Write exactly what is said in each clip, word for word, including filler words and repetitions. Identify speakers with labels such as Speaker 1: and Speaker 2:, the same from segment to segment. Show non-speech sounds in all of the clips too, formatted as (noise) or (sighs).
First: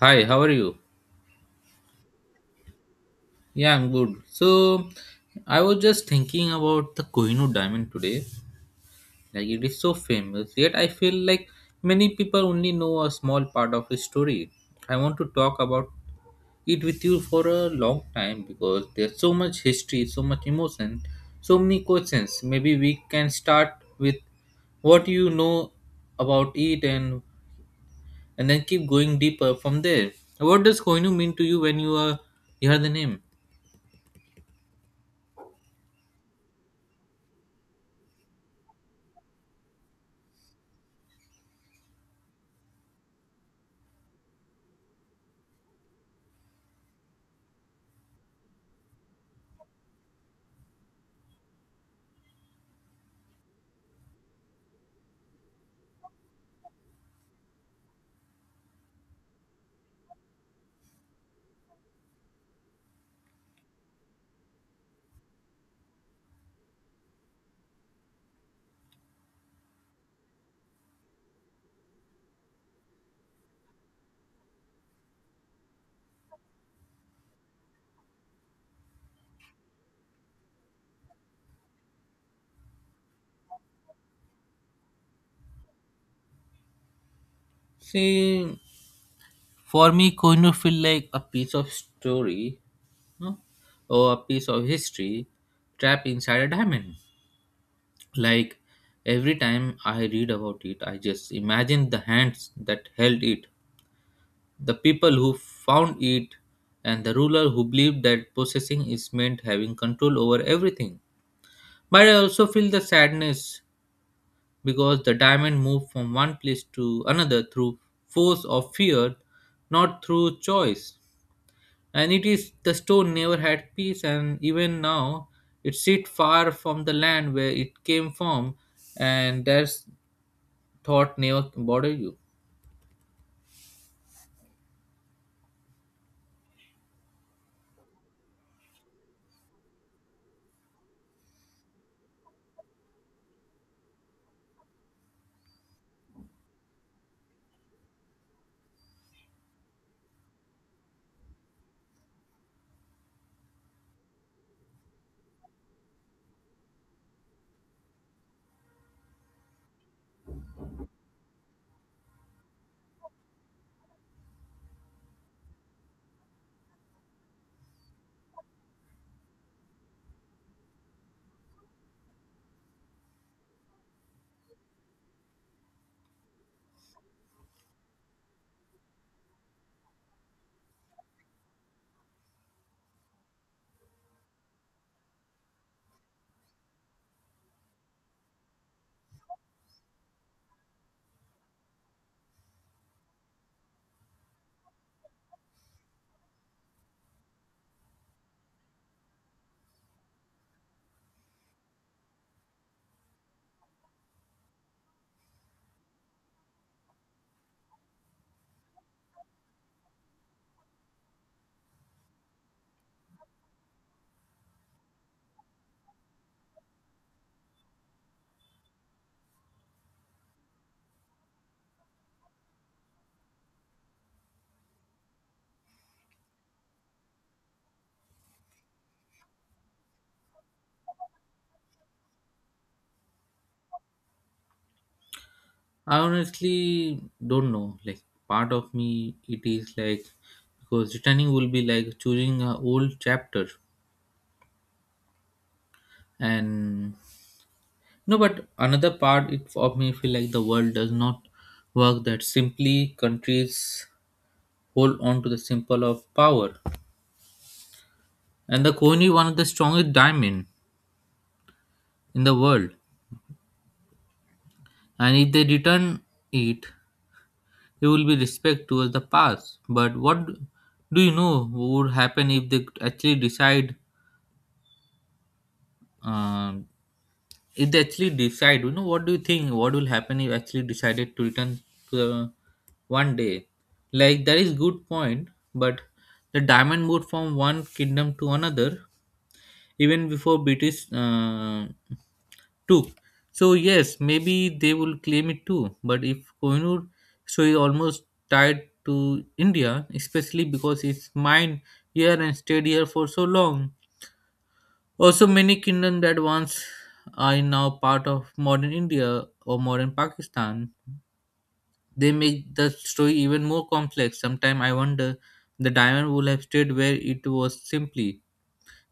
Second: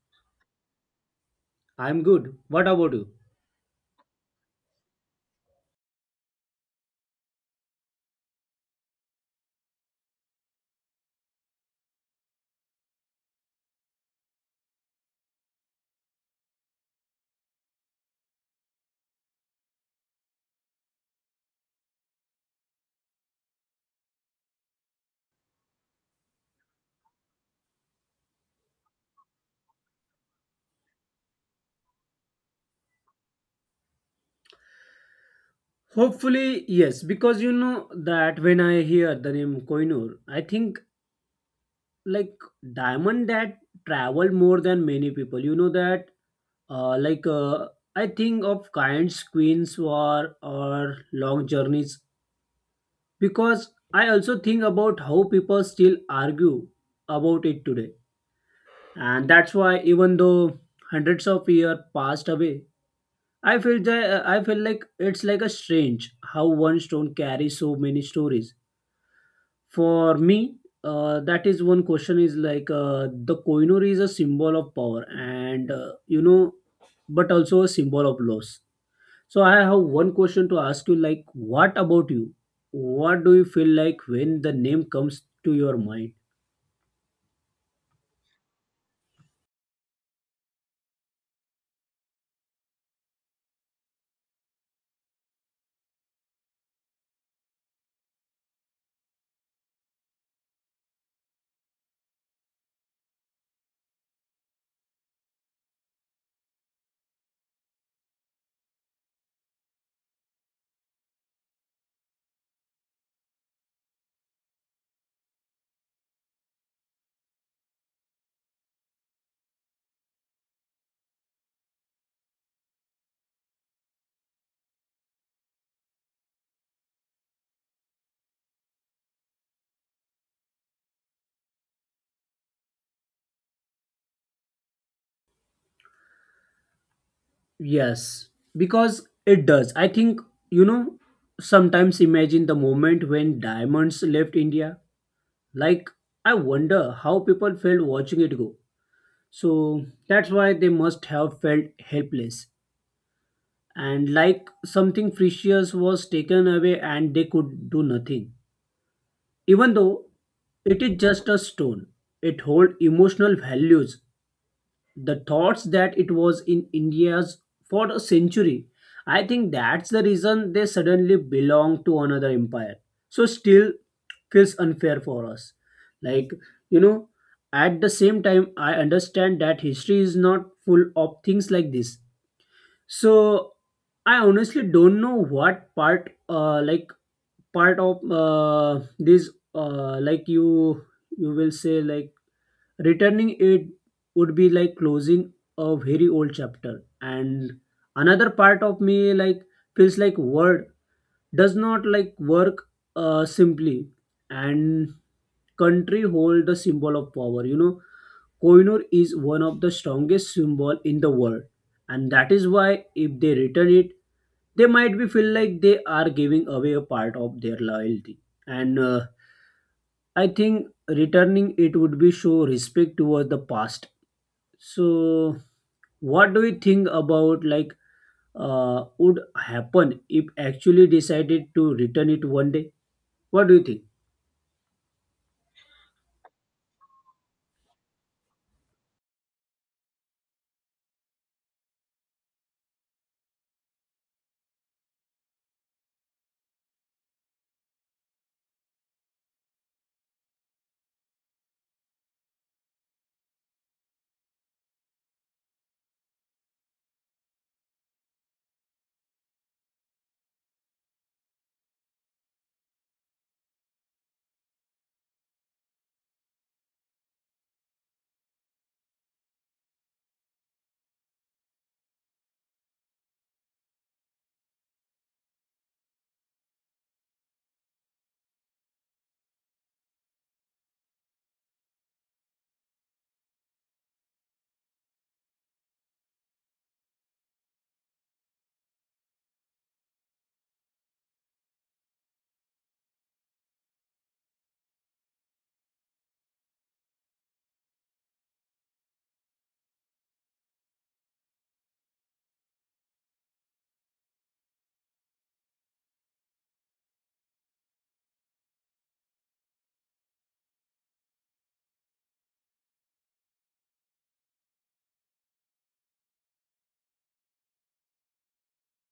Speaker 1: Hi, how are you?
Speaker 2: I'm good. What about you?
Speaker 1: Yeah, I'm good. So, I was just thinking about the Kohinoor diamond today. Like, it is so famous, yet I feel like many people only know a small part of its story. I want to talk about it with you for a long time because there's so much history, so much emotion, so many questions. Maybe we can start with what you know about it and and then keep going deeper from there. What does Kohinoor mean to you when you are you hear the name?
Speaker 2: Hopefully, yes, because you know that when I hear the name Koinur, I think like diamond that traveled more than many people. You know that uh, like uh, I think of kinds, queens, war or long journeys, because I also think about how people still argue about it today. And that's why, even though hundreds of years passed away, I feel that uh, I feel like it's like a strange how one stone carries so many stories. For me, uh, that is one question, is like uh, the Koinur is a symbol of power and, uh, you know, but also a symbol of loss. So I have one question to ask you, like, what about you? What do you feel like when the name comes to your mind?
Speaker 1: See, for me, Koinu feel like a piece of story, no? Or a piece of history trapped inside a diamond. Like every time I read about it, I just imagine the hands that held it, the people who found it, and the ruler who believed that possessing is meant having control over everything. But I also feel the sadness because the diamond moved from one place to another through force of fear, not through choice. And it is the stone never had peace, and even now it sit far from the land where it came from, and that's thought never bother you.
Speaker 2: Yes, because it does. I think, you know, sometimes imagine the moment when diamonds left India. Like, I wonder how people felt watching it go. So that's why they must have felt helpless. And like something precious was taken away and they could do nothing. Even though it is just a stone, it holds emotional values, the thoughts that it was in India's for a century. I think that's the reason they suddenly belong to another empire. So still feels unfair for us. Like, you know, at the same time, I understand that history is not full of things like this. So I honestly don't know what part, uh, like part of uh, this, uh, like you, you will say, like, returning it would be like closing a very old chapter, and another part of me like feels like word does not like work uh, simply, and country hold the symbol of power, you know. Koinur is one of the strongest symbol in the world, and that is why if they return it, they might be feel like they are giving away a part of their loyalty. And uh, I think returning it would be show respect towards the past. So, what do you think about, like, uh, would happen if actually decided to return it one day? What do you think?
Speaker 1: I honestly don't know, like part of me it is like because returning will be like choosing a old chapter, and no, but another part it of me feel like the world does not work that simply. Countries hold on to the symbol of power, and the coin is one of the strongest diamond in the world. And if they return it, there will be respect towards the past. But what do you know would happen if they actually decide? um if they actually decide, you know, what do you think? What will happen if actually decided to return to the one day? Like that is good point, but the diamond moved from one kingdom to another even before British uh, too. So yes, maybe they will claim it too. But if Kohinoor story is almost tied to India, especially because it's mined here and stayed here for so long. Also, many kingdoms that once are now part of modern India or modern Pakistan, they make the story even more complex. Sometimes I wonder the diamond would have stayed where it was simply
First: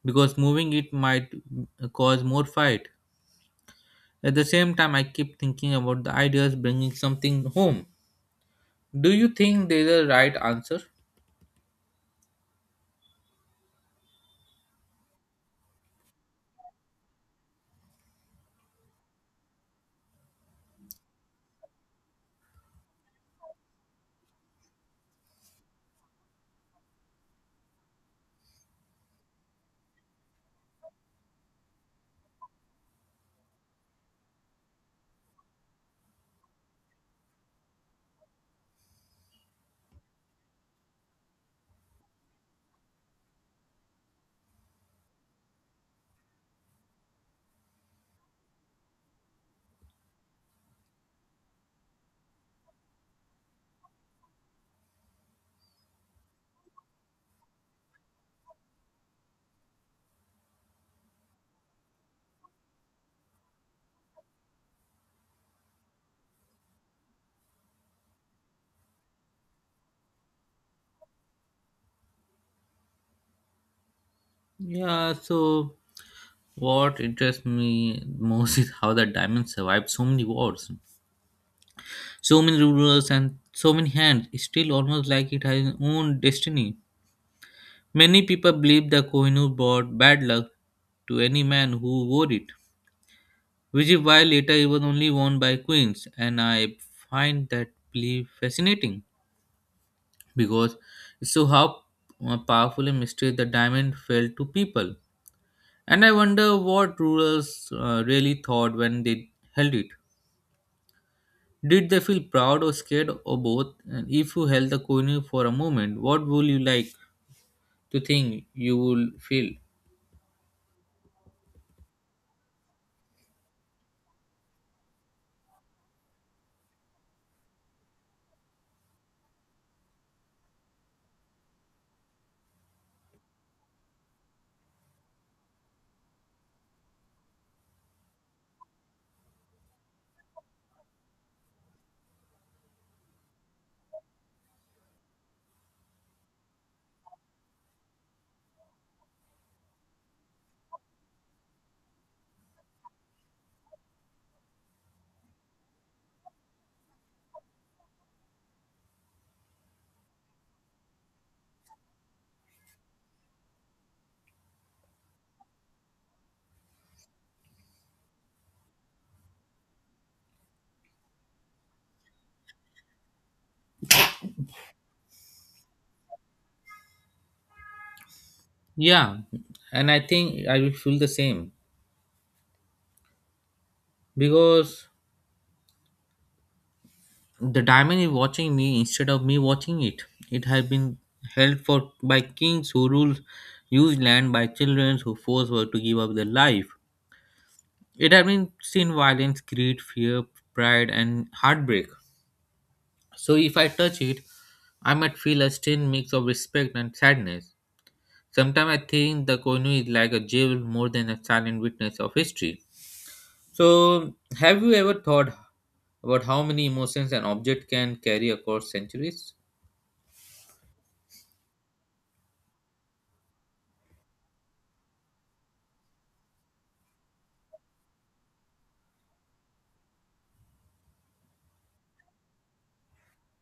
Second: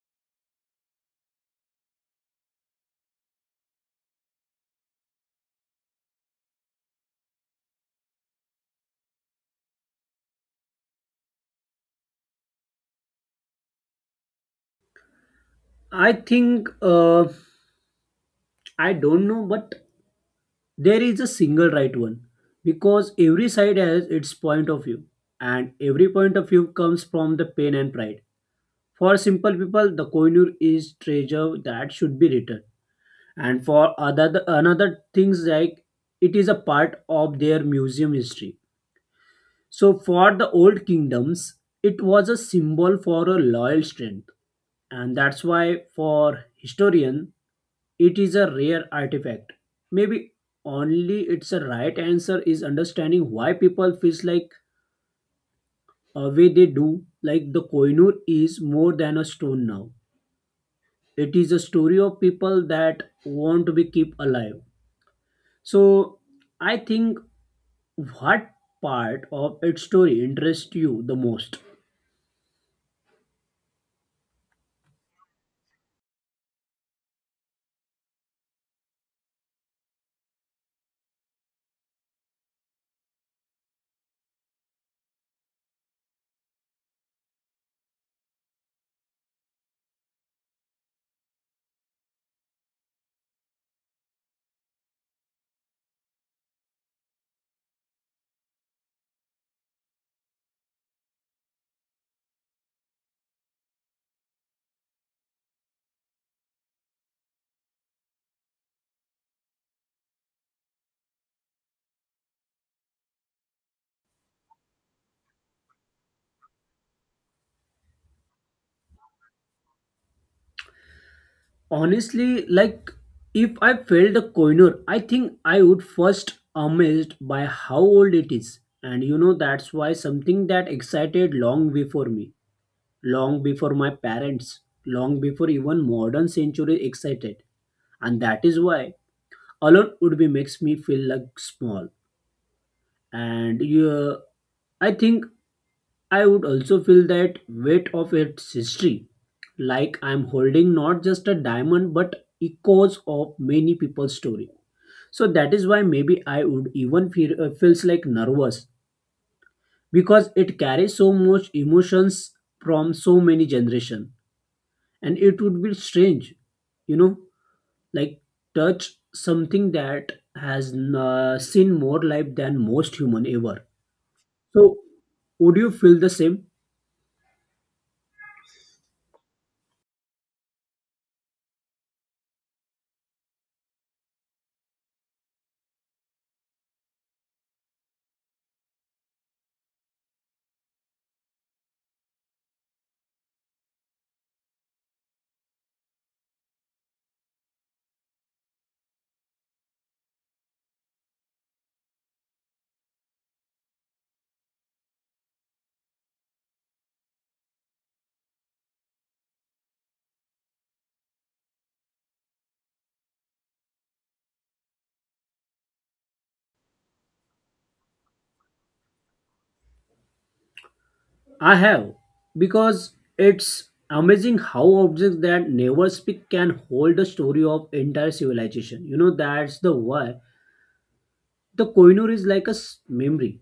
Speaker 1: because moving it might uh, cause more fight. At the same time, I keep thinking about the ideas bringing something home. Do you think there's a right answer?
Speaker 2: I think, uh, I don't know, but there is a single right one, because every side has its point of view, and every point of view comes from the pain and pride. For simple people, the coinure is treasure that should be returned, and for other another things, like, it is a part of their museum history. So for the old kingdoms it was a symbol for a loyal strength, and that's why for historian it is a rare artifact. Maybe only it's a right answer is understanding why people feels like a way they do. Like the koinur is more than a stone now, it is a story of people that want to be kept alive. So I think, what part of its story interests you the most?
Speaker 1: Yeah, so what interests me most is how the diamond survived so many wars, so many rulers, and so many hands. It's still almost like it has its own destiny. Many people believe the Kohinoor brought bad luck to any man who wore it, which is why later it was only worn by queens, and I find that belief fascinating. Because it show how uh, powerful a mistake the diamond felt to people. And I wonder what rulers uh, really thought when they held it. Did they feel proud or scared or both? And if you held the coin for a moment, what would you like to think you will feel?
Speaker 2: Honestly, like, if I felt the coiner, I think I would first amazed by how old it is. And you know that's why something that excited long before me, long before my parents, long before even modern century excited. And that is why alone would be makes me feel like small. And you, I think I would also feel that weight of its history, like I'm holding not just a diamond but echoes of many people's story. So that is why maybe I would even feel uh, feels like nervous, because it carries so much emotions from so many generation, and it would be strange, you know, like touch something that has uh, seen more life than most human ever. So would you feel the same?
Speaker 1: Yeah, and I think I will feel the same because the diamond is watching me instead of me watching it. It has been held for by kings who ruled used land by children who forced were to give up their life. It has been seen violence, greed, fear, pride, and heartbreak. So if I touch it, I might feel a strange mix of respect and sadness. Sometimes I think the Koinu is like a jewel more than a silent witness of history. So have you ever thought about how many emotions an object can carry across centuries?
Speaker 2: I have, because it's amazing how objects that never speak can hold the story of entire civilization. You know, that's the why the Koinur is like a s- memory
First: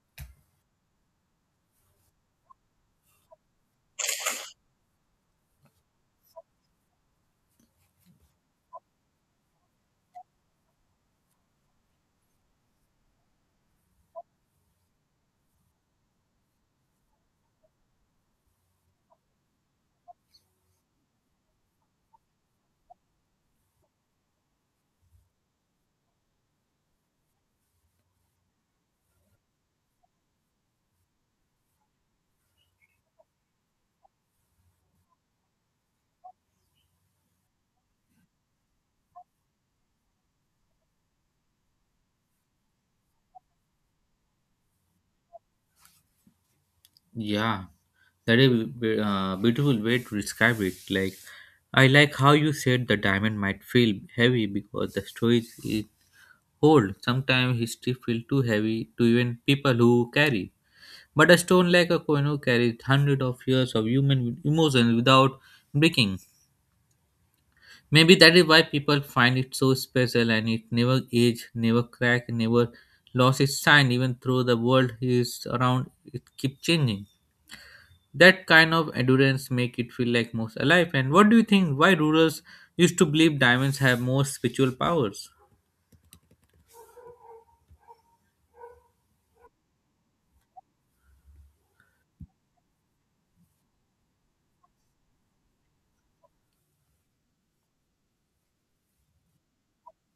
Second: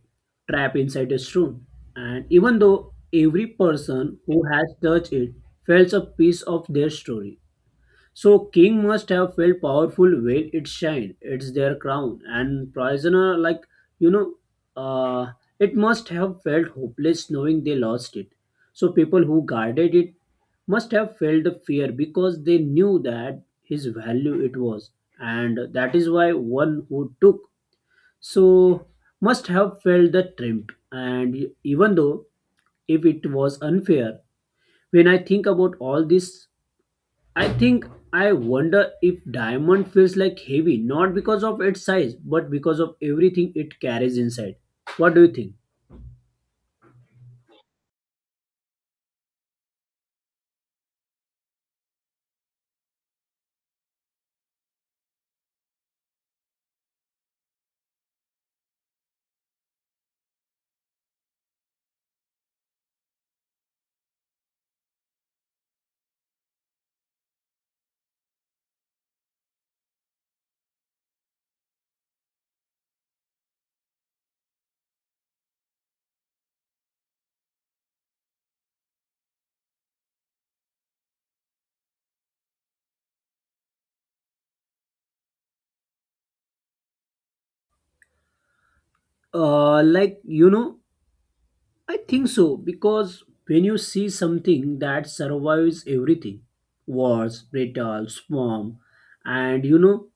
Speaker 2: trapped inside a stone. And even though every person who has touched it felt a piece of their story, so king must have felt powerful when it shined. It's their crown. And prisoner, like, you know, uh, it must have felt hopeless knowing they lost it. So people who guarded it must have felt the fear, because they knew that his value it was, and that is why one who took so must have felt the triumph. And even though if it was unfair, when I think about all this, I think, I wonder if diamond feels like heavy not because of its size but because of everything it carries inside. What do you think?
Speaker 1: Yeah, that is a uh, beautiful way to describe it. Like, I like how you said the diamond might feel heavy because the story is old. Sometimes history feels too heavy to even people who carry. But a stone like a koino carries hundreds of years of human emotions without breaking. Maybe that is why people find it so special, and it never age, never crack, never lost its shine, even though the world is around it keeps changing. That kind of endurance make it feel like most alive. And what do you think why rulers used to believe diamonds have more spiritual powers?
Speaker 2: Uh, like, you know, I think so, because when you see something that survives everything, wars, brittle, storm, and, you know,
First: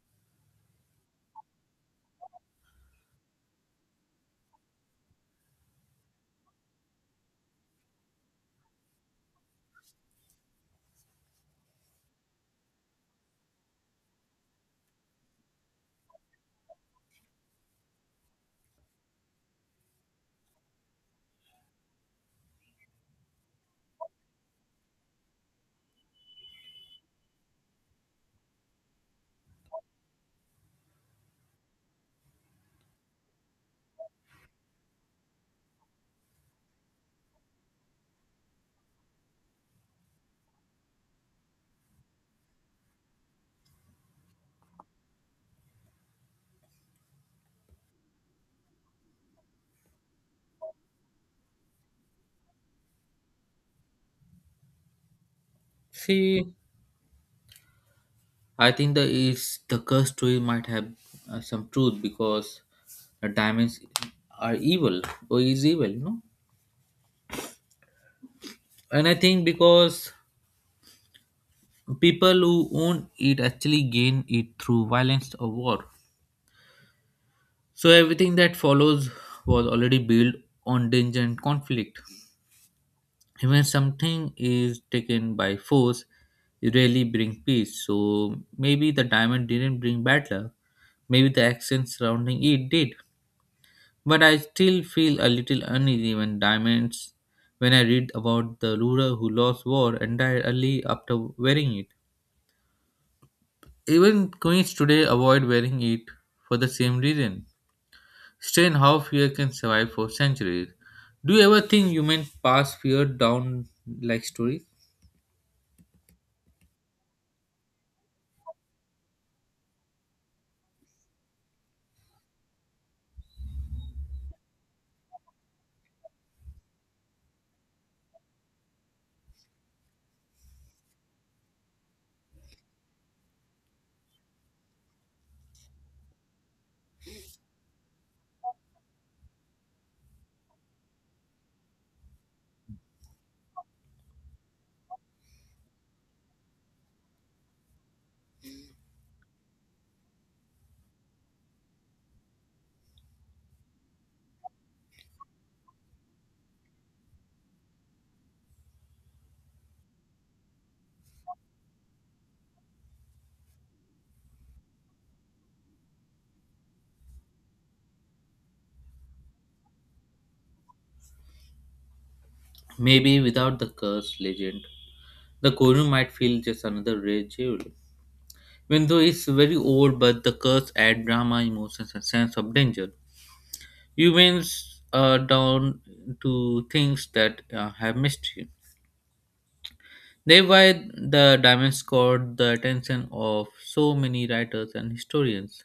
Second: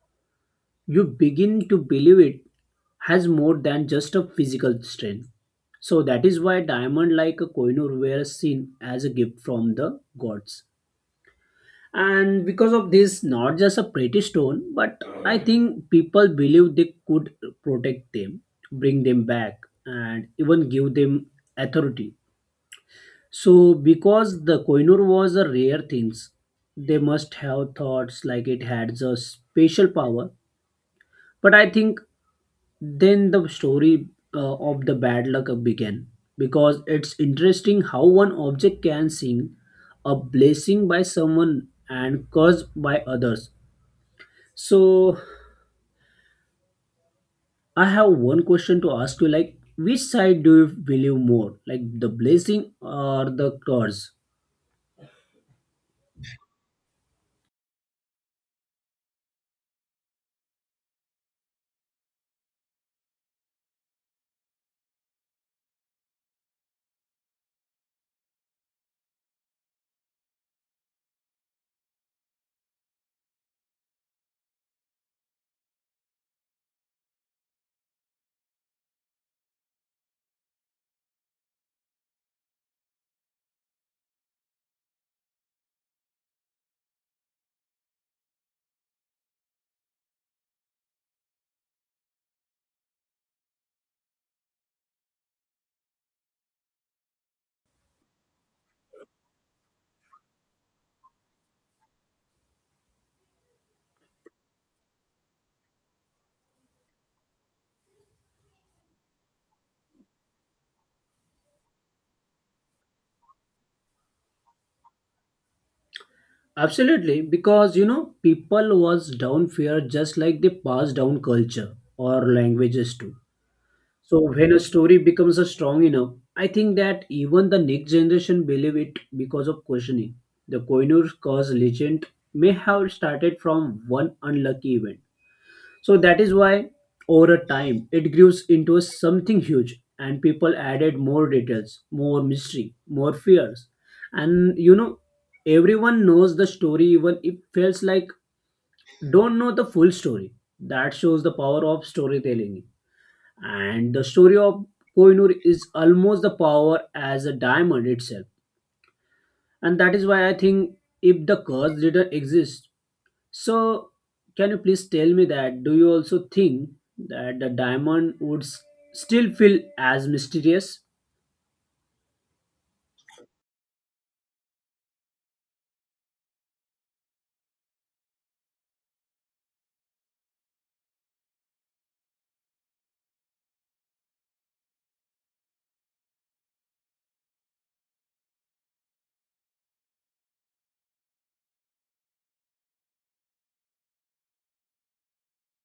Speaker 2: you begin to believe it has more than just a physical strength. So that is why diamond like a koinur were seen as a gift from the gods, and because of this not just a pretty stone, but I think people believe they could protect them, bring them back, and even give them authority. So because the koinur was a rare thing, they must have thoughts like it had a special power. But I think then the story uh, of the bad luck began, because it's interesting how one object can sing a blessing by someone and curse by others. So I have one question to ask you, like, which side do you believe more, like the blessing or the curse?
Speaker 1: See, I think the is the curse story might have uh, some truth because the diamonds are evil or is evil, you know. And I think because people who own it actually gain it through violence or war. So everything that follows was already built on danger and conflict. Even something is taken by force, it rarely brings peace. So maybe the diamond didn't bring bad luck. Maybe the action surrounding it did. But I still feel a little uneasy when diamonds when I read about the ruler who lost war and died early after wearing it. Even queens today avoid wearing it for the same reason. Strange how fear can survive for centuries. Do you ever think humans pass fear down like stories?
Speaker 2: Absolutely, because you know people was down fear just like they pass down culture or languages too. So when a story becomes a strong enough, I think that even the next generation believe it because of questioning. The Koinur curse legend may have started from one unlucky event. So that is why over a time it grew into a something huge, and people added more details, more mystery, more fears. And you know, everyone knows the story even if feels like don't know the full story. That shows the power of storytelling. And the story of Koinur is almost the power as a diamond itself. And that is why I think if the curse didn't exist, so, can you please tell me that do you also think that the diamond would s- still feel as mysterious?
Speaker 1: Maybe without the cursed legend, the Koryu might feel just another rare jewel. Window is very old, but the curse adds drama, emotions, and sense of danger. Humans are down to things that uh, have mystery. Thereby, the diamond caught the attention of so many writers and historians.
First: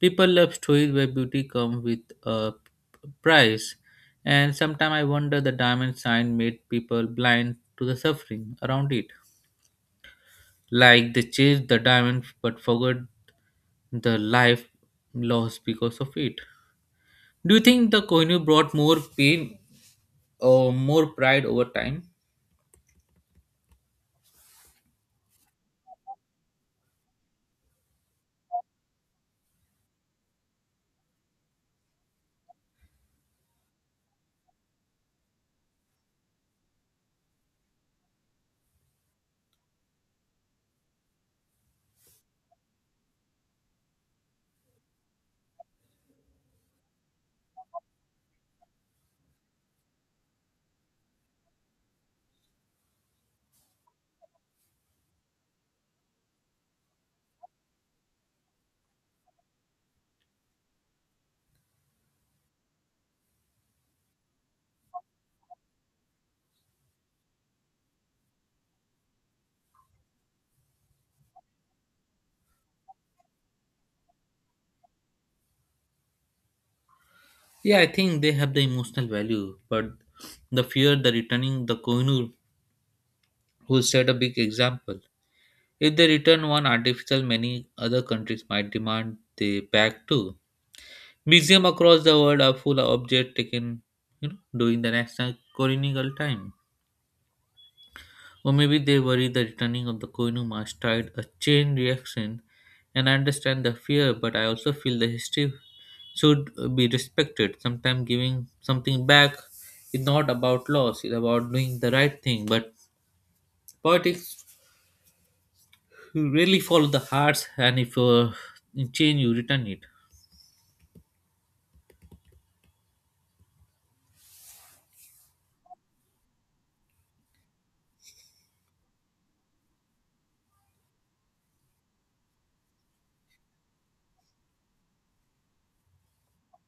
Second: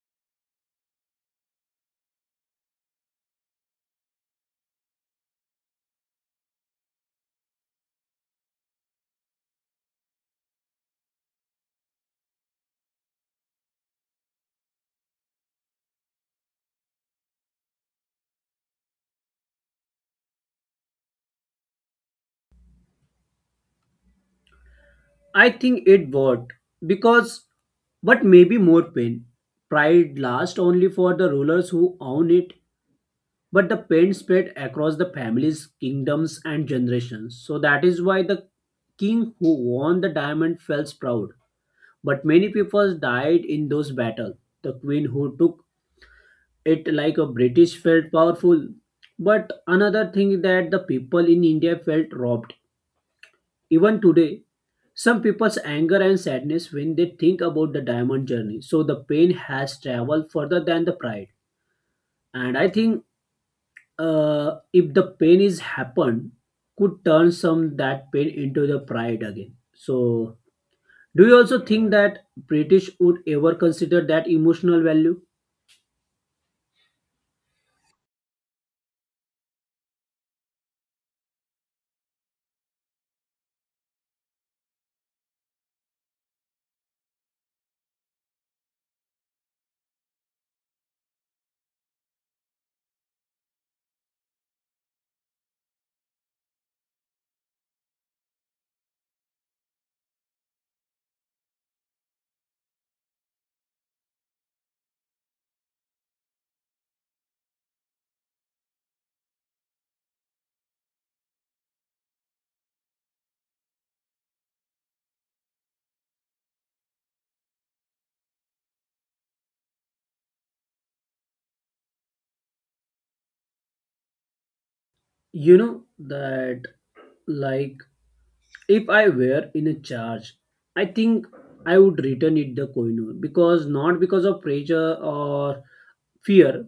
Speaker 1: People love stories where beauty comes with a price, and sometimes I wonder the diamond sign made people blind to the suffering around it. Like they chased the diamond but forgot the life lost because of it. Do you think the Kohinoor brought more pain or more pride over time?
Speaker 2: I think it would, because, but maybe more pain. Pride lasts only for the rulers who own it, but the pain spread across the families, kingdoms, and generations. So that is why the king who won the diamond felt proud. But many people died in those battles. The queen who took it like a british felt powerful, but another thing that the people in india felt robbed. Even today some people's anger and sadness when they think about the diamond journey, so the pain has traveled further than the pride. And I think, uh, if the pain is happened, could turn some that pain into the pride again. So do you also think that british would ever consider that emotional value?
Speaker 1: Yeah, I think they have the emotional value, but the fear the returning the Kohinoor will set a big example. If they return one artificial, many other countries might demand they back too. Museums across the world are full of objects taken, you know, during the national colonial time. Or maybe they worry the returning of the Koinu mask tried a chain reaction, and I understand the fear, but I also feel the history should be respected. Sometimes giving something back is not about loss, it's about doing the right thing. But politics really follow the hearts, and if uh, you change, you return it.
Speaker 2: You know that, like, if I were in a charge, I think I would return it the coin, because not because of pressure or fear,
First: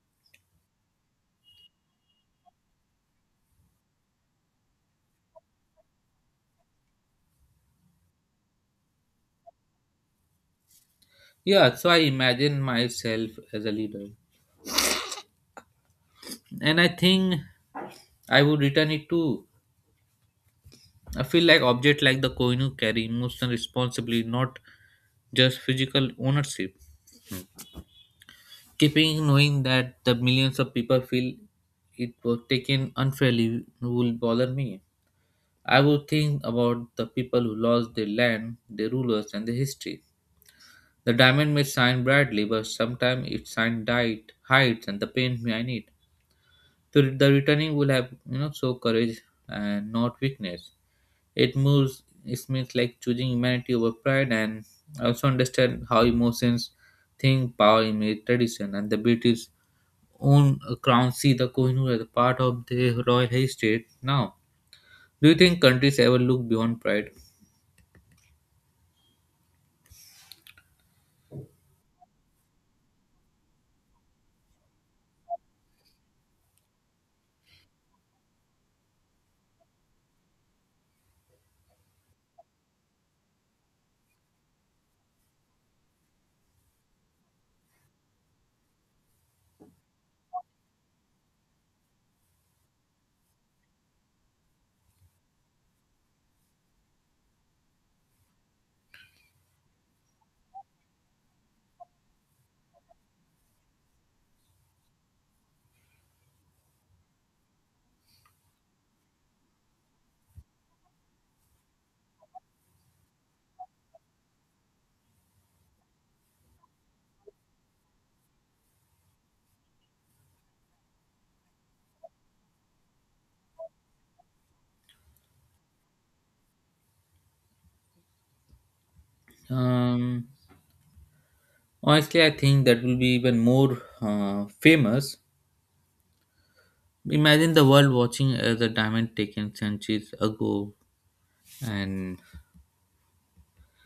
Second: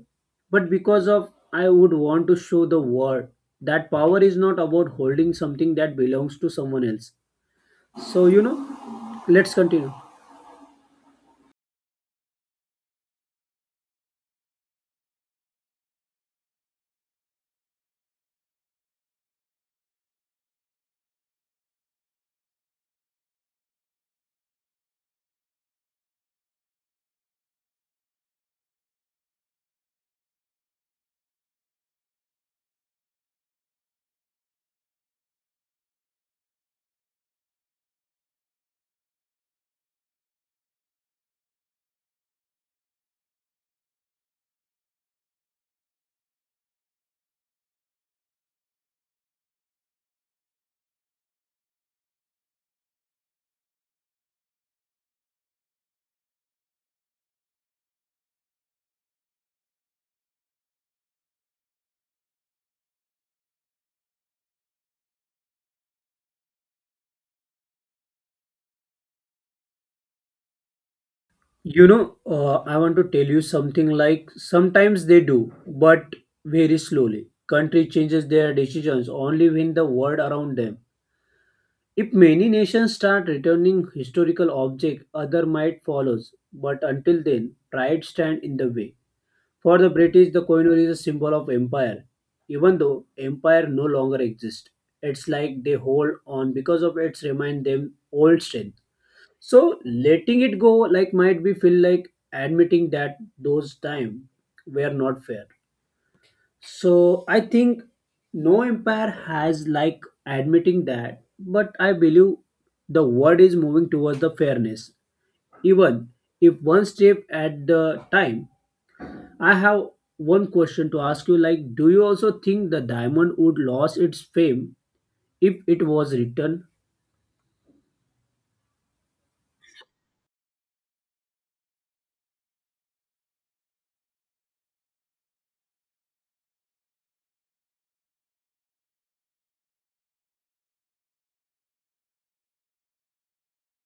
Speaker 2: but because of I would want to show the world that power is not about holding something that belongs to someone else. So you know, let's continue.
Speaker 1: Yeah, so I imagine myself as a leader. And I think I would return it too. I feel like object like the Koinu carry emotional responsibility, not just physical ownership. Keeping knowing that the millions of people feel it was taken unfairly will bother me. I would think about the people who lost their land, their rulers, and their history. The diamond may shine brightly, but sometimes its shine died, hides, and the pain behind it. So the returning will have, you know, show courage and not weakness. It moves it means like choosing humanity over pride and also understand how emotions, think, power, image, tradition, and the British own crown see the Kohinoor as a part of the royal heritage now. Do you think countries ever look beyond pride?
Speaker 2: You know, uh, I want to tell you something, like, sometimes they do, but very slowly. Country changes their decisions only when the world around them. If many nations start returning historical objects, other might follow. But until then, pride stands in the way. For the British, the coin is a symbol of empire. Even though empire no longer exists, it's like they hold on because of its remind them old strength. So letting it go, like, might be feel like admitting that those times were not fair. So I think no empire has like admitting that, but I believe the world is moving towards the fairness, even if one step at the time. I have one question to ask you, like, do you also think the diamond would lose its fame if it was written?
Speaker 1: Um, honestly, I think that will be even more uh, famous. Imagine the world watching as a diamond taken centuries ago, and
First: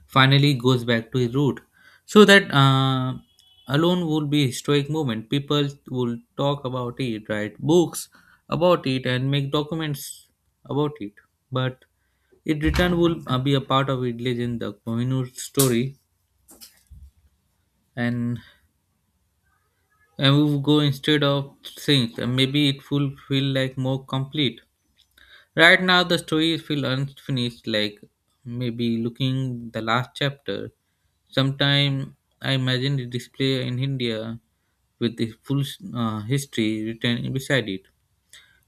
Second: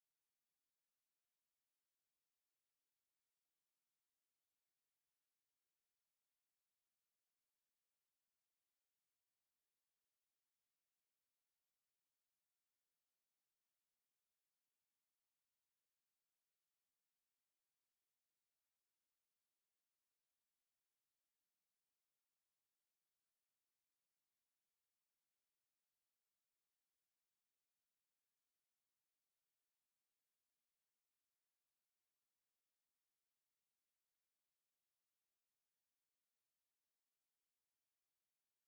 Speaker 1: finally goes back to his root. So that uh, alone would be historic moment. People will talk about it, write books about it, and make documents about it. But it return will uh, be a part of it legend, the Kohinoor story, and and we will go instead of things. And maybe it will feel like more complete. Right now, the story feels unfinished, like maybe looking the last chapter. Sometime I imagine the display in India with the full uh, history written beside it.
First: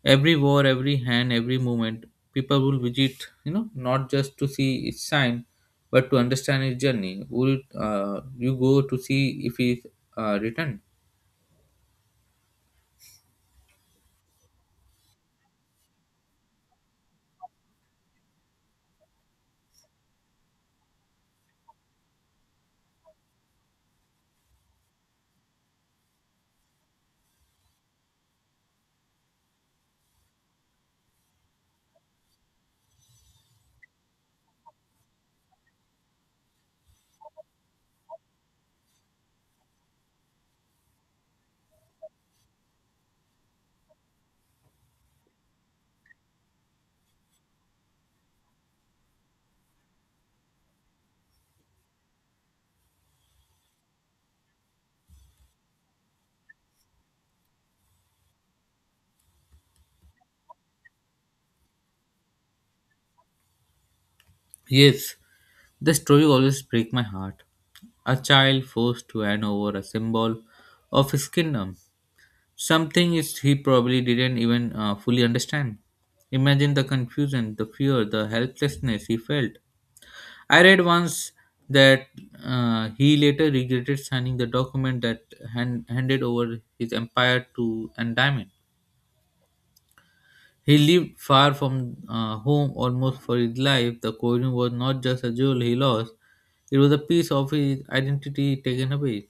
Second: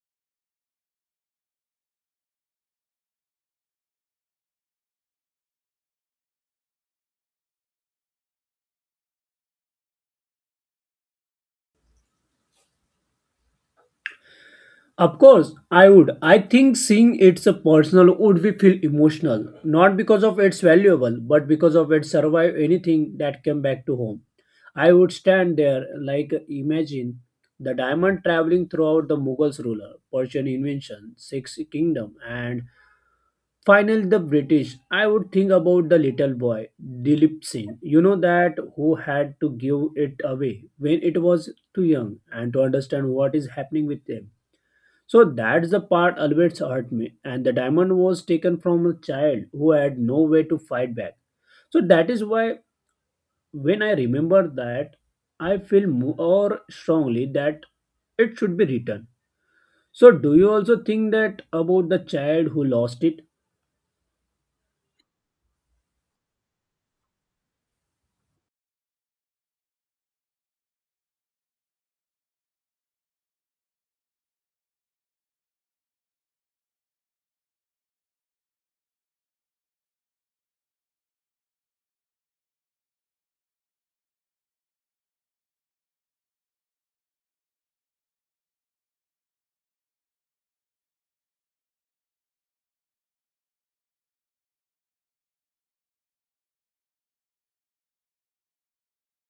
Speaker 1: Every war, every hand, every movement, people will visit, you know, not just to see its sign, but to understand its journey. Will uh, you go to see if it's uh, written?
Speaker 2: Of course, I would. I think seeing it's a personal would we feel emotional, not because of its valuable, but because of its survive anything that came back to home. I would stand there like imagine the diamond traveling throughout the Mughals ruler, Persian invention, Six Kingdom, and finally the British. I would think about the little boy, Dilip Singh. You know that who had to give it away when it was too young and to understand what is happening with them, so that's the part always hurt me. And the diamond was taken from a child who had no way to fight back. So that is why when I remember that, I feel more strongly that it should be returned. So do you also think that about the child who lost it?
Speaker 1: Yes, the story always break my heart. A child forced to hand over a symbol of his kingdom, something is he probably didn't even uh, fully understand. Imagine the confusion, the fear, the helplessness he felt. I read once that uh, he later regretted signing the document that hand- handed over his empire to Andaman. He lived far from uh, home almost for his life. The coin was not just a jewel he lost, it was a piece of his identity taken away.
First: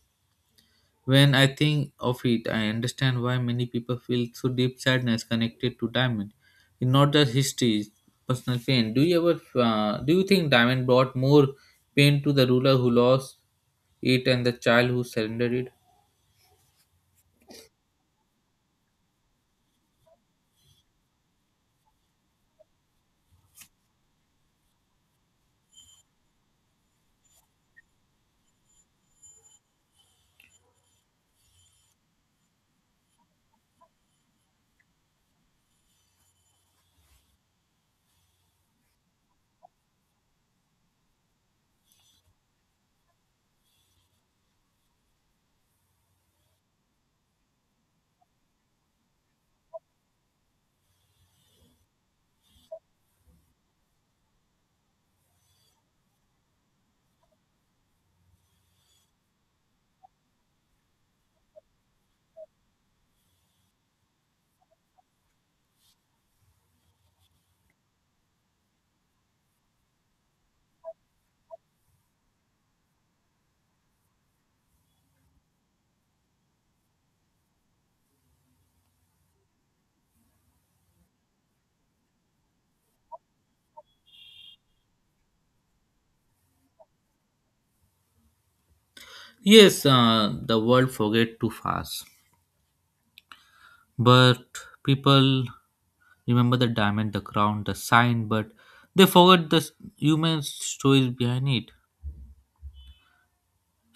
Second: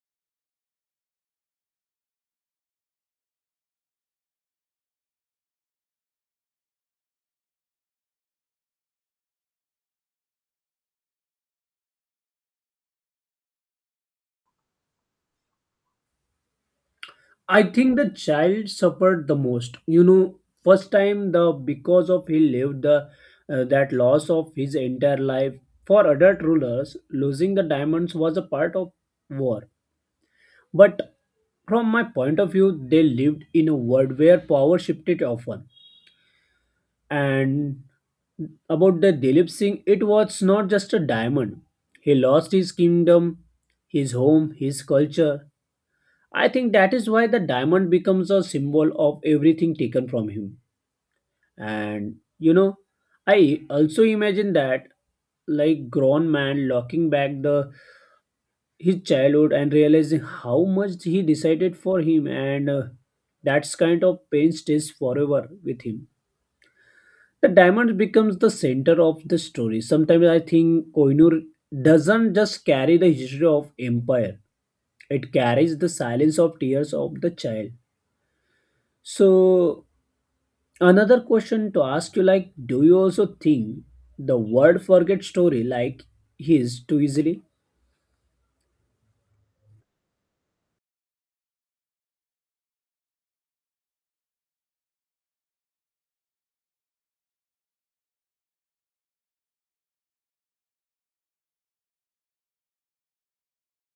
Speaker 1: When I think of it, I understand why many people feel so deep sadness connected to diamond. It's not just history, it's personal pain. Do you ever uh, do you think diamond brought more pain to the ruler who lost it and the child who surrendered it?
Speaker 2: I think the child suffered the most. You know, first time the because of he lived the uh, that loss of his entire life. For adult rulers, losing the diamonds was a part of war. But from my point of view, they lived in a world where power shifted often. And about the Dilip Singh, it was not just a diamond. He lost his kingdom, his home, his culture. I think that is why the diamond becomes a symbol of everything taken from him. And you know, I also imagine that like grown man locking back the his childhood and realizing how much he decided for him and uh, that's kind of pain stays forever with him, the diamond becomes the center of the story. Sometimes I think Koinur doesn't just carry the history of empire, it carries the silence of tears of the child. So another question to ask you, like, do you also think the word forget story like his too easily?
Speaker 1: Yes, uh, the world forget too fast. But people remember the diamond, the crown, the sign, but they forget the s- human stories behind it.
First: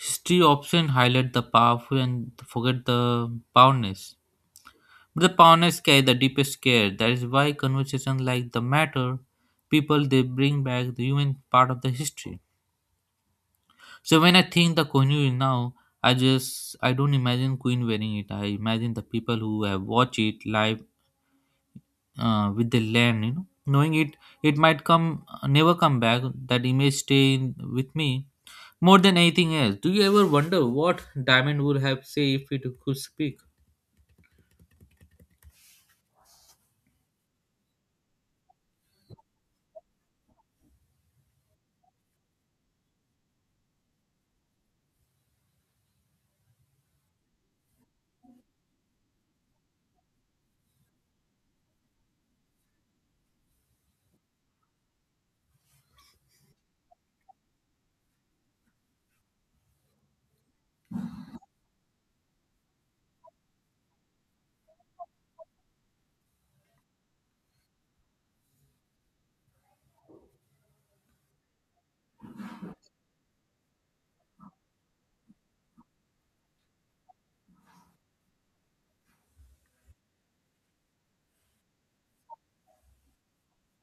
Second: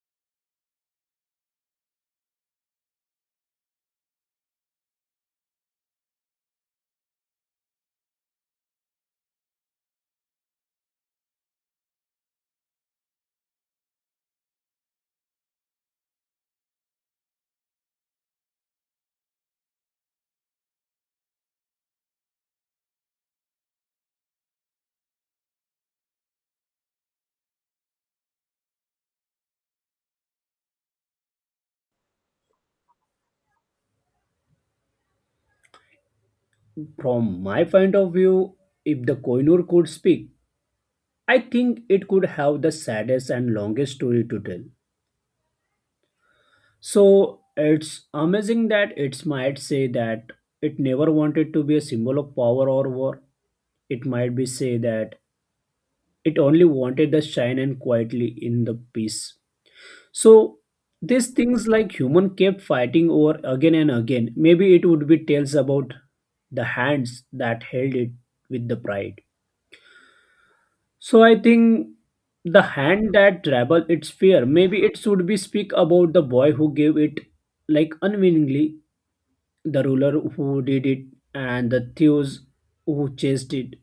Speaker 1: History often highlight the powerful and forget the powerless. But the powerless carry the deepest care. That is why conversation like the matter, people they bring back the human part of the history. So when I think the Kohinoor now, I just I don't imagine Queen wearing it. I imagine the people who have watched it live uh, with the land you know knowing it it might come uh, never come back. That image stay in, with me more than anything else. Do you ever wonder what diamond would have say if it could speak?
Speaker 2: From my point of view, if the Koinur could speak, I think it could have the saddest and longest story to tell. So it's amazing that it might say that it never wanted to be a symbol of power or war. It might be say that it only wanted the shine and quietly in the peace. So these things like human kept fighting over again and again. Maybe it would be tales about the hands that held it with the pride. So I think the hand that travel its fear. Maybe it should be speak about the boy who gave it, like, unwillingly, the ruler who did it, and the thieves who chased it.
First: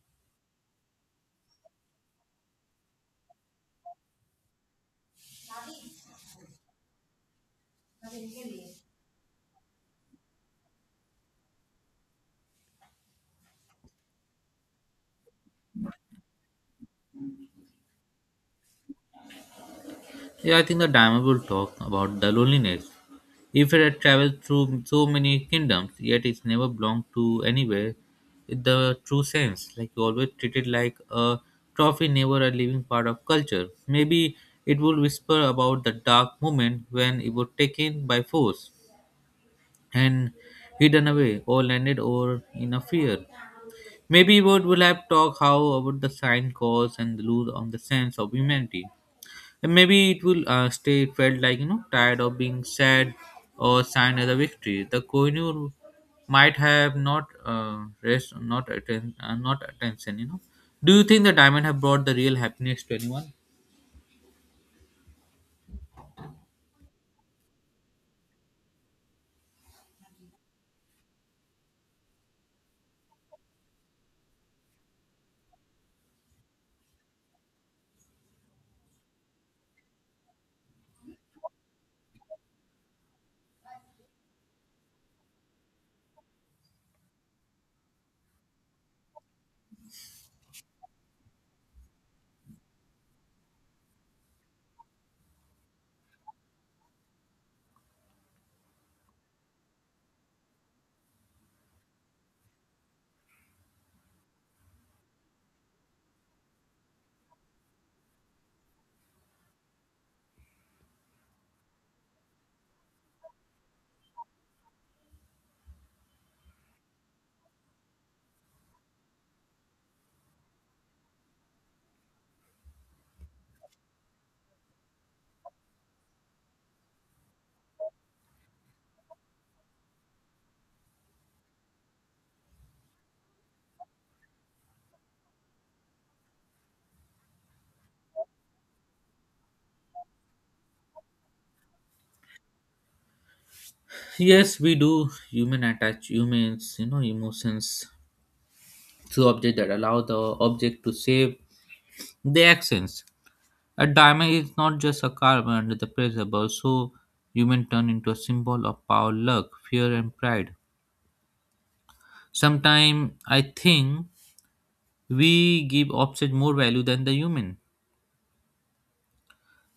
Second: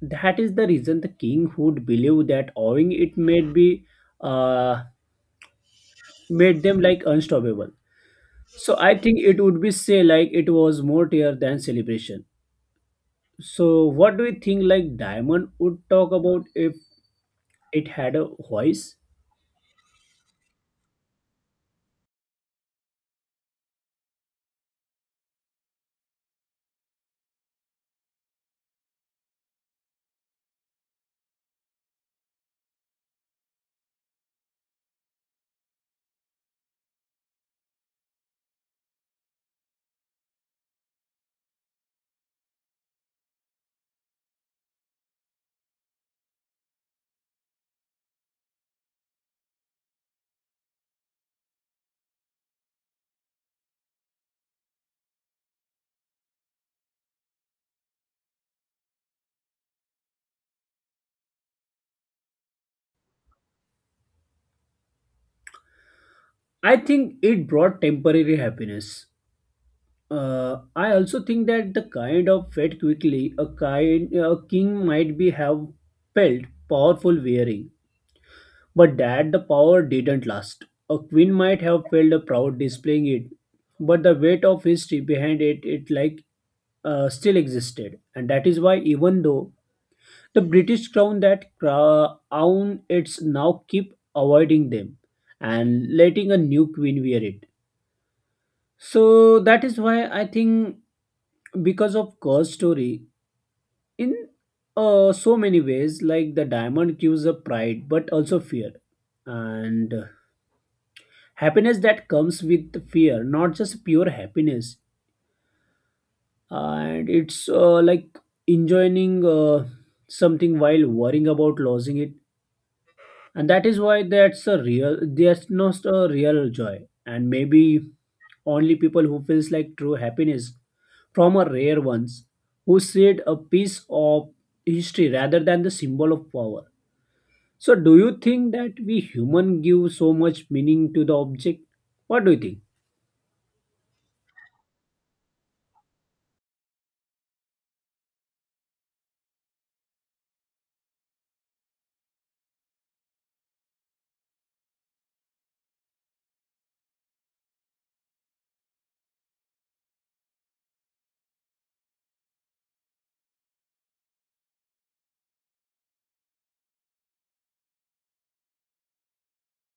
Speaker 2: That is the reason the king would believe that owing it made be uh made them like unstoppable. So I think it would be say like it was more tear than celebration. So what do you think, like, Diamond would talk about if it had a voice?
Speaker 1: Yeah, I think the diamond will talk about the loneliness if it had traveled through so many kingdoms, yet it's never belonged to anywhere in the true sense. Like, you always treated like a trophy, never a living part of culture. Maybe it would whisper about the dark moment when it was taken by force and hidden away or landed over in a fear. Maybe what will have talk how about the sign cause and the lose on the sense of humanity. And maybe it will uh, stay felt like you know tired of being sad or sign as a victory. The Kohinoor might have not uh, rest, not atten- uh, not attention. You know. Do you think the diamond have brought the real happiness to anyone?
Speaker 2: I think it brought temporary happiness. Uh, I also think that the kind of fed quickly a kind a king might be have felt powerful wearing, but that the power didn't last. A queen might have felt a proud displaying it, but the weight of history behind it, it like uh, still existed, and that is why even though the British crown that crown it's now keep avoiding them and letting a new queen wear it. So that is why I think, because of Ghost Story, in uh, so many ways, like the diamond gives a pride but also fear, and uh, happiness that comes with fear, not just pure happiness. And it's uh, like enjoying uh, something while worrying about losing it, and that is why that's a real, that's not a real joy, and maybe only people who feels like true happiness from a rare ones who said a piece of history rather than the symbol of power. So, do you think that we human give so much meaning to the object? What do you think?
Speaker 1: Yes, we do. Human attach humans, you know, emotions to object that allow the object to save the accents. A diamond is not just a carbon under the pressure, but also human turn into a symbol of power, luck, fear, and pride. Sometimes I think we give objects more value than the human,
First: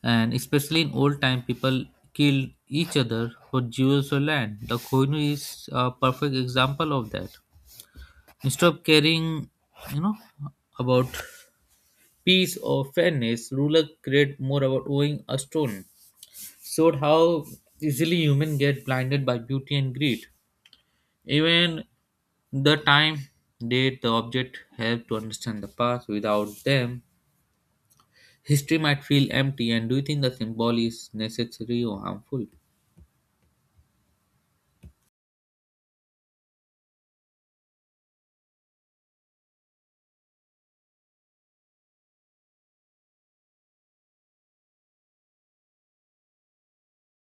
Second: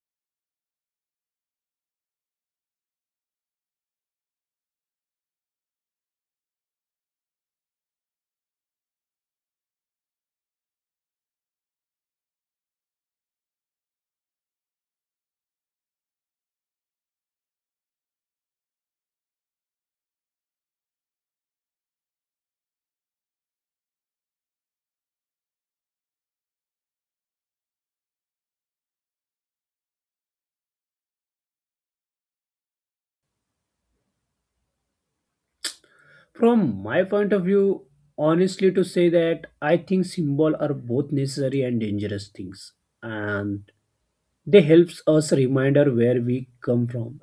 Speaker 1: and especially in old time, people killed each other for jewels or land. The Kohinoor is a perfect example of that. Instead of caring, you know, about peace or fairness, ruler cared more about owing a stone. Showed how easily humans get blinded by beauty and greed. Even the time, date, the object help to understand the past. Without them, history might feel empty. And do you think the symbol is necessary or harmful?
Speaker 2: From my point of view, honestly, to say that I think symbol are both necessary and dangerous things, and they helps us reminder where we come from.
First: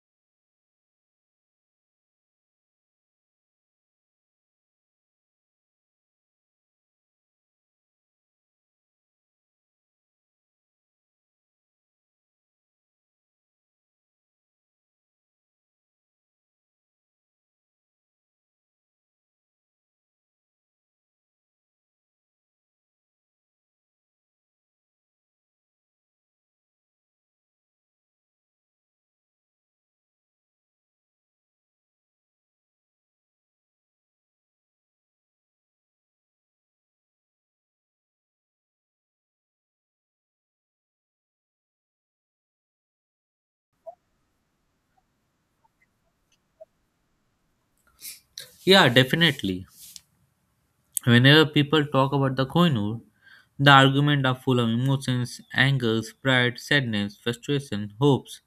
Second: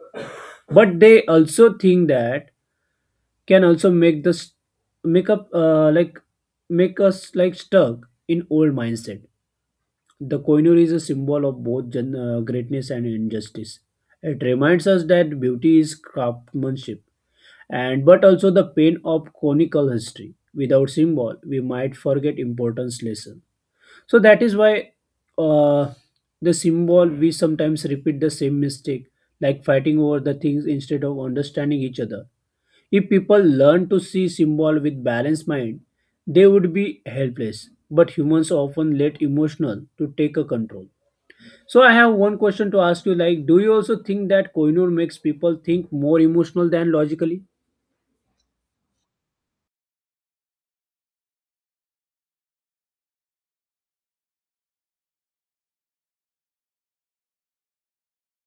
Speaker 2: But they also think that can also make the make up uh, like make us like stuck in old mindset. The Koinur is a symbol of both gen- uh, greatness and injustice. It reminds us that beauty is craftsmanship, and but also the pain of conical history. Without symbol, we might forget importance lesson. So that is why uh, the symbol we sometimes repeat the same mistake, like fighting over the things instead of understanding each other. If people learn to see symbol with balanced mind, they would be helpless. But humans often let emotional to take a control. So I have one question to ask you, like, do you also think that Kohinoor makes people think more emotional than logically?
Speaker 1: Yeah, definitely. Whenever people talk about the Koinur, the argument are full of emotions, angers, pride, sadness, frustration, hopes.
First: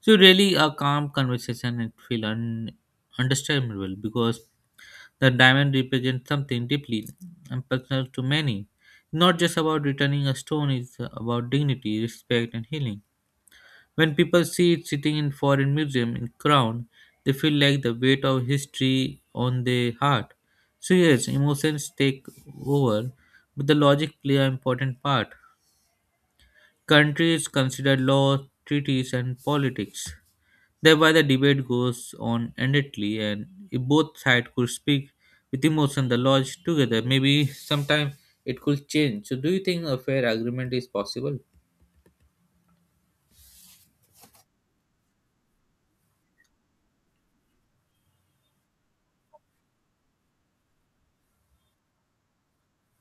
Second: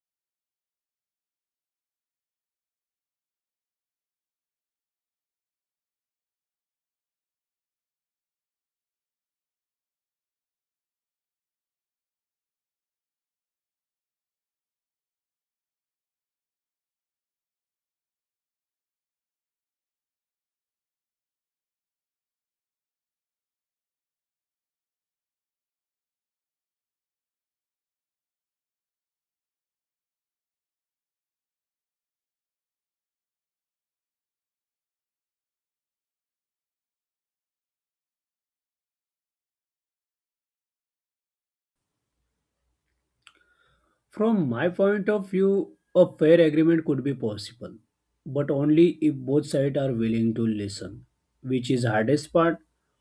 Speaker 1: So really, a calm conversation it feel un- understandable because the diamond represents something deeply and personal to many. Not just about returning a stone, it's about dignity, respect, and healing. When people see it sitting in foreign museum in crown, they feel like the weight of history on their heart. So yes, emotions take over, but the logic play an important part. Countries consider law, treaties, and politics. Thereby, the debate goes on endlessly, and if both sides could speak with emotion, the lodge together, maybe sometime it could change. So, do you think a fair agreement is possible?
Speaker 2: From my point of view, a fair agreement could be possible, but only if both sides are willing to listen, which is hardest part.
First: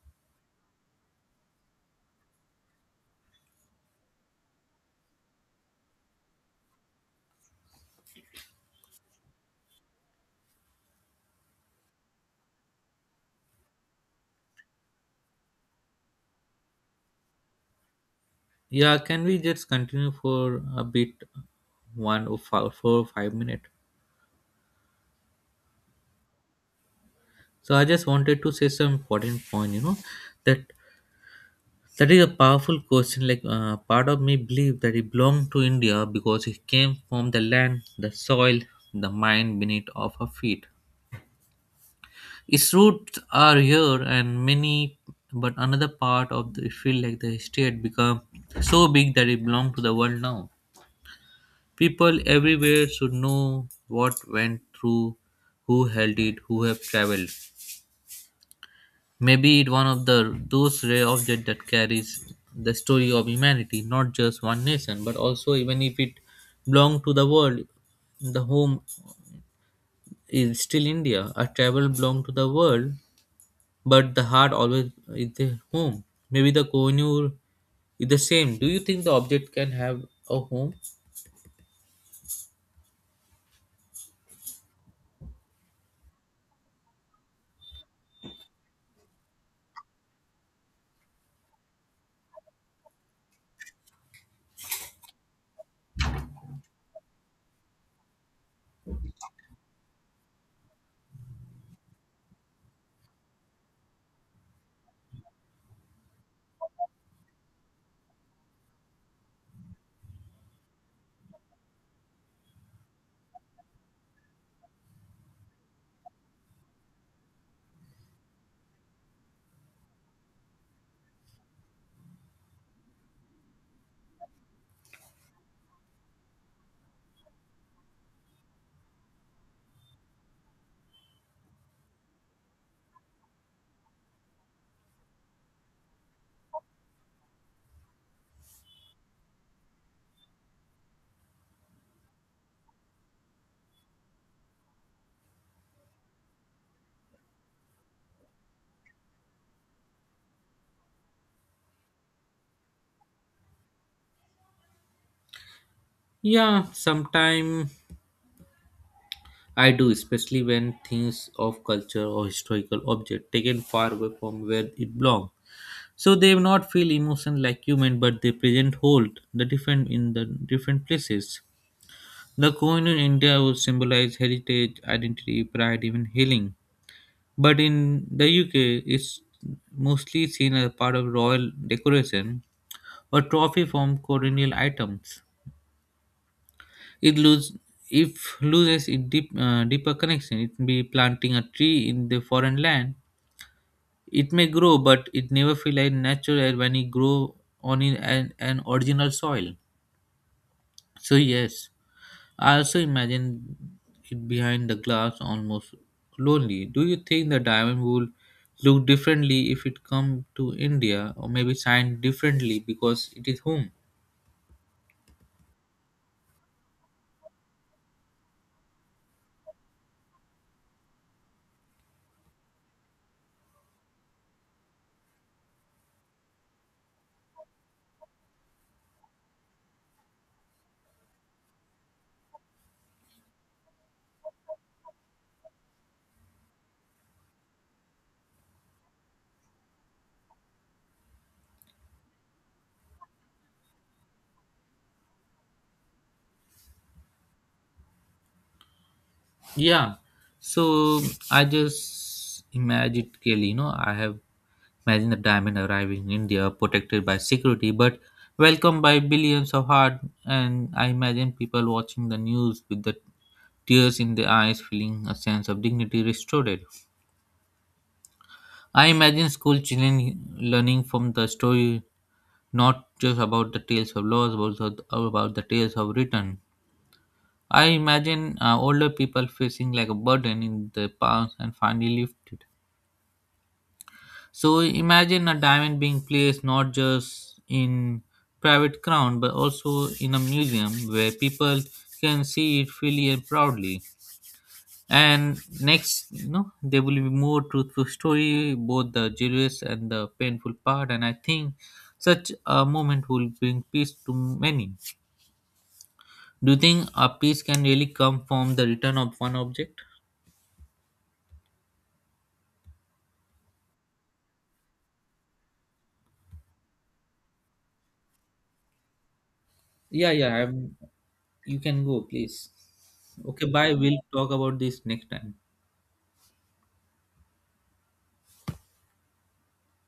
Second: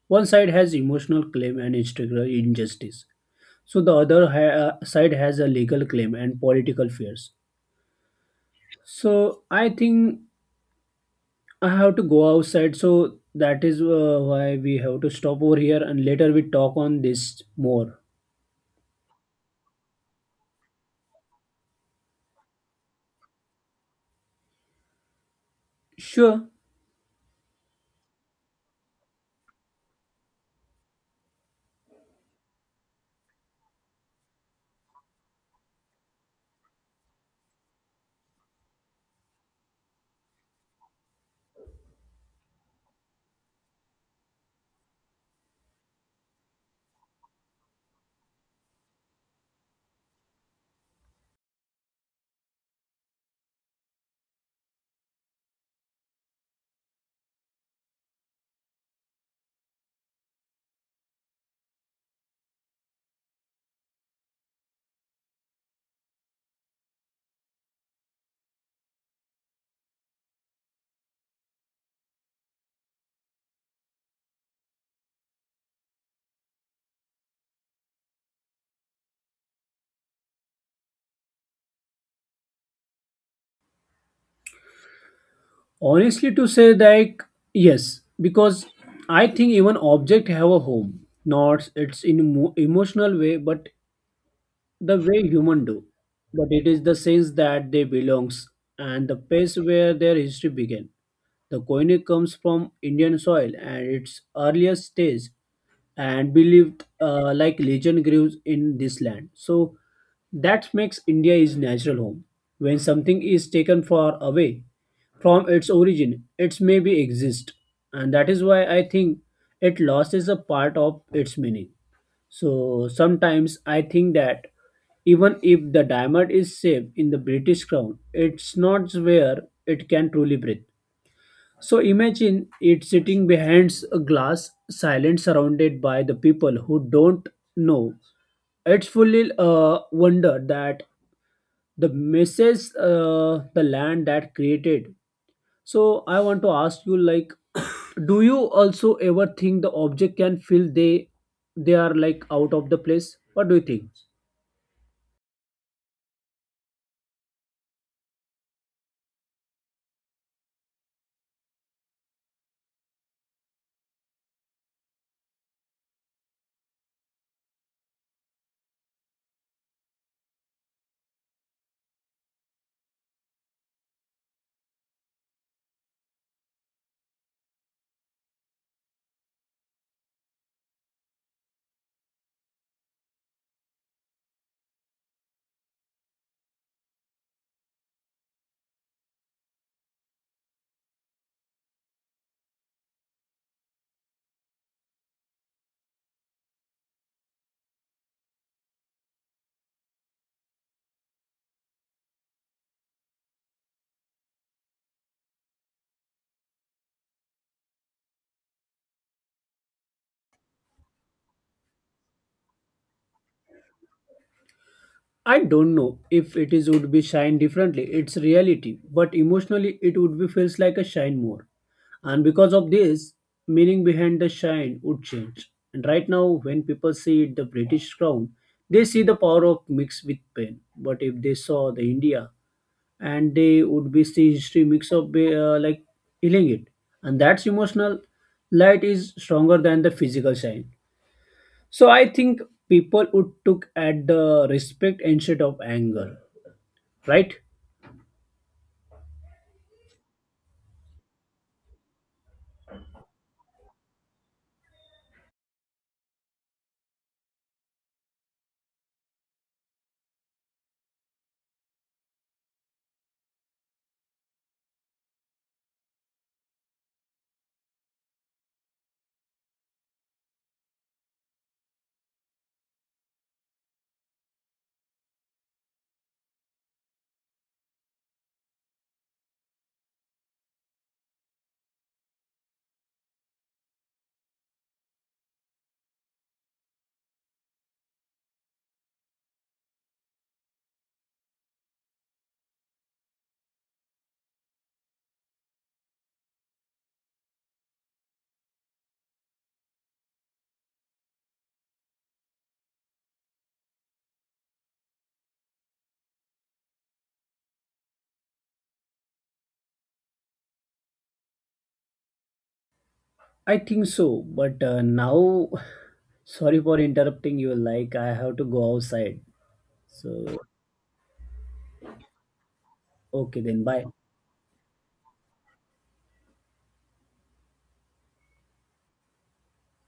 Speaker 2: One side has emotional claim and structural injustice. So the other ha- uh, side has a legal claim and political fears. So I think I have to go outside, so that is uh, why we have to stop over here and later we talk on this more.
Speaker 1: Yeah, can we just continue for a bit, one or five, four or five minutes?
Speaker 2: Sure.
Speaker 1: So, I just wanted to say some important point. You know, that that is a powerful question. Like, uh, part of me believe that he belonged to India because he came from the land, the soil, the mind beneath of her feet. Its roots are here and many, but another part of the feel like the history had become so big that it belongs to the world now. People everywhere should know what went through, who held it, who have traveled. Maybe it one of the those rare objects that carries the story of humanity, not just one nation, but also even if it belonged to the world, the home is still India. A travel belong to the world but the heart always is the home. Maybe the Kohinoor is the same. Do you think the object can have a home?
Speaker 2: Honestly, to say, like, yes, because I think even object have a home. Not it's in emo- emotional way, but the way human do. But it is the sense that they belongs and the place where their history began. The koine comes from Indian soil and its earliest stage and believed uh, like legend grows in this land. So that makes India his natural home. When something is taken far away from its origin, it may be exist, and that is why I think it loses a part of its meaning. So sometimes I think that even if the diamond is safe in the British crown, it's not where it can truly breathe. So imagine it sitting behind a glass, silent, surrounded by the people who don't know. It's fully uh, wonder that the message, uh, the land that created. So I want to ask you, like, (coughs) do you also ever think the object can feel they they are like out of the place? What do you think?
Speaker 1: Yeah, sometime I do, especially when things of culture or historical object taken far away from where it belongs. So they may not feel emotion like human, but they present hold the different in the different places. The coin in India would symbolize heritage, identity, pride, even healing. But in the U K, it's mostly seen as part of royal decoration or trophy from colonial items. It lose If loses its deep, uh, deeper connection. It may be planting a tree in the foreign land. It may grow, but it never feel like natural when it grow on in an, an original soil. So, yes, I also imagine it behind the glass almost lonely. Do you think the diamond would look differently if it come to India, or maybe shine differently because it is home?
Speaker 2: I don't know if it is would be shine differently. It's reality, but emotionally it would be feels like a shine more. And because of this, meaning behind the shine would change. And right now, when people see it, the British crown, they see the power of mix with pain. But if they saw the India, and they would be see history mix of uh, like healing it, and that's emotional light is stronger than the physical shine. So I think people would took at the respect instead of anger, right?
Speaker 1: Yeah. So I just magically, you know, I have imagined the diamond arriving in India, protected by security, but welcomed by billions of heart. And I imagine people watching the news with the tears in their eyes, feeling a sense of dignity restored. I imagine school children learning from the story, not just about the tales of loss, but also about the tales of return. I imagine uh, older people facing like a burden in the past and finally lifted. So imagine a diamond being placed not just in private ground but also in a museum where people can see it freely and proudly. And next, you know, there will be more truthful story, both the joyous and the painful part. And I think such a moment will bring peace to many. Do you think a peace can really come from the return of one object?
Speaker 2: I think so but uh, now (sighs) (laughs) sorry for interrupting you, like, I have to go outside, so
Speaker 1: Yeah, yeah. I'm, you can go, please.
Speaker 2: okay,
Speaker 1: Okay,
Speaker 2: then
Speaker 1: bye.
Speaker 2: bye.
Speaker 1: We'll talk about this next time.